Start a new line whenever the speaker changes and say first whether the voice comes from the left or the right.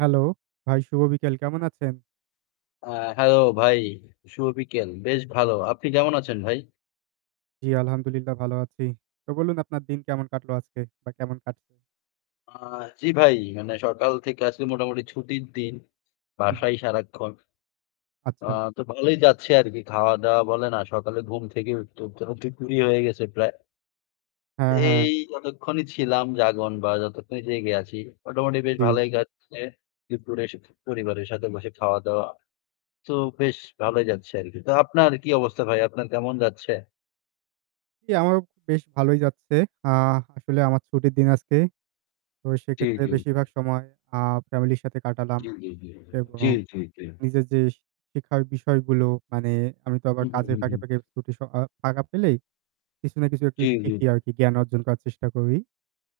right: Hello, ভাই শুভ বিকেল কেমন আছেন?
left: আ হ্যালো ভাই, শুভ বিকেল। বেশ ভালো। আপনি কেমন আছেন ভাই?
right: জি। আলহামদুলিল্লাহ ভালো আছি। তো বলুন আপনার দিন কেমন কাটলো আজকে বা কেমন কাটছে?
left: আ জ্বি ভাই। মানে সকাল থেকে আজকে মোটামুটি ছুটির দিন
right: হুম।
left: বাসাই সারাক্ষণ। আ
right: আচ্ছা।
left: তো ভালোই যাচ্ছে আরকি। খাওয়া-দাওয়া বলেন আ সকালে ঘুম থেকে উঠতে, উঠতে অ দুপুরই হয়ে গেছে প্রায়। তে
right: হ্যাঁ, হ্যাঁ।
left: এই যতক্ষণই ছিলাম জাগন বা যতক্ষণই জেগে আছি মোটামুটি বেশ
right: জি।
left: ভালোই কাটছে। দুপুরে এসে পরিবারের সাথে বসে খাওয়া দাওয়া। তো বেশ ভালোই যাচ্ছে আরকি। তো আপনার কি অবস্থা ভাই? আপনার কেমন যাচ্ছে?
right: জি, আমারও বেশ ভালোই যাচ্ছে। আ আসলে আমার ছুটির দিন আজকে। তো
left: জি,
right: সেক্ষেত্রে
left: জি।
right: বেশিরভাগ সময় আ ফ্যামিলির সাথে কাটালাম।
left: জী, জী, জী জী।
right: এবং
left: জী, জী, জী।
right: নিজের যে শিক্ষার বিষয়গুলো মানে আমি তো আবার
left: হুম, হুম,
right: কাজের
left: হুম,
right: ফাঁকে,
left: হুম।
right: ফাঁকে প্রতি সকা আ ফাঁকা পেলেই, কিছু না কিছু একটু
left: জি, জি।
right: শিখি আরকি জ্ঞান অর্জন করার চেষ্টা করি।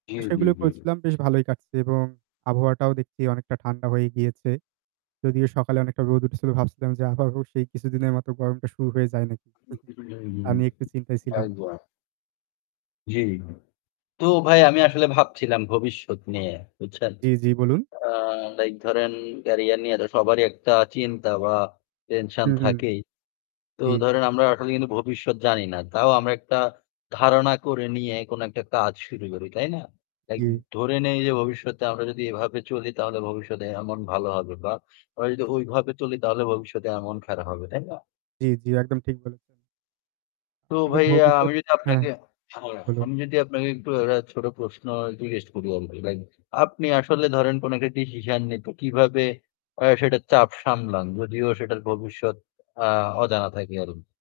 left: জি,
right: আ
left: জি,
right: সেগুলোই
left: জি।
right: করেছিলাম বেশ ভালোই কাটছে এবং আবহাওয়াটাও দেখছি অনেকটা ঠান্ডা হয়েই গিয়েছে। যদিও সকালে অনেকটা রোদ উঠেছিল ভাবছিলাম যে আবারো সেই কিছুদিনের মতো গরমটা শুরু হয়ে যায় নাকি। তা
left: [unintelligible]
right: নিয়ে একটু চিন্তায় ছিলাম।
left: একবার। জ্বী। তো ভাই আমি আসলে ভাবছিলাম ভবিষ্যৎ নিয়ে বুঝছেন?
right: জি, জি বলুন।
left: আ লাইক ধরেন ক্যারিয়ার নিয়ে তো সবারই একটা চিন্তা বা টেনশন
right: হু, হুম।
left: থাকেই। তো
right: জি।
left: ধরেন আমরা আসলে কিন্তু ভবিষ্যৎ জানি না। তাও আমরা একটা ধারণা করে নিয়ে কোন একটা কাজ শুরু করি। তাই না? লাইক
right: জি।
left: ধরে নেই যে ভবিষ্যতে আমরা যদি এভাবে চলি তাহলে ভবিষ্যতে এমন ভালো হবে বা আমরা যদি ঐভাবে চলি তাহলে ভবিষ্যতে এমন খারাপ হবে, তাই না?
right: জি, জি। একদম ঠিক বললেন।
left: তো
right: মানে
left: ভাইয়া আমি
right: ভবিষ্যৎ
left: যদি
right: হ্যাঁ
left: আপনাকে
right: বলুন।
left: আমি যদি আপনাকে একটু একটা ছোট প্রশ্ন জিজ্ঞেস করি আরকি লাইক আপনি আসলে ধরেন কোন একটা ডিসিশন নিতে কিভাবে আ সেটার চাপ সামলান যদিও সেটার ভবিষ্যৎ আ অজানা থাকে আরো?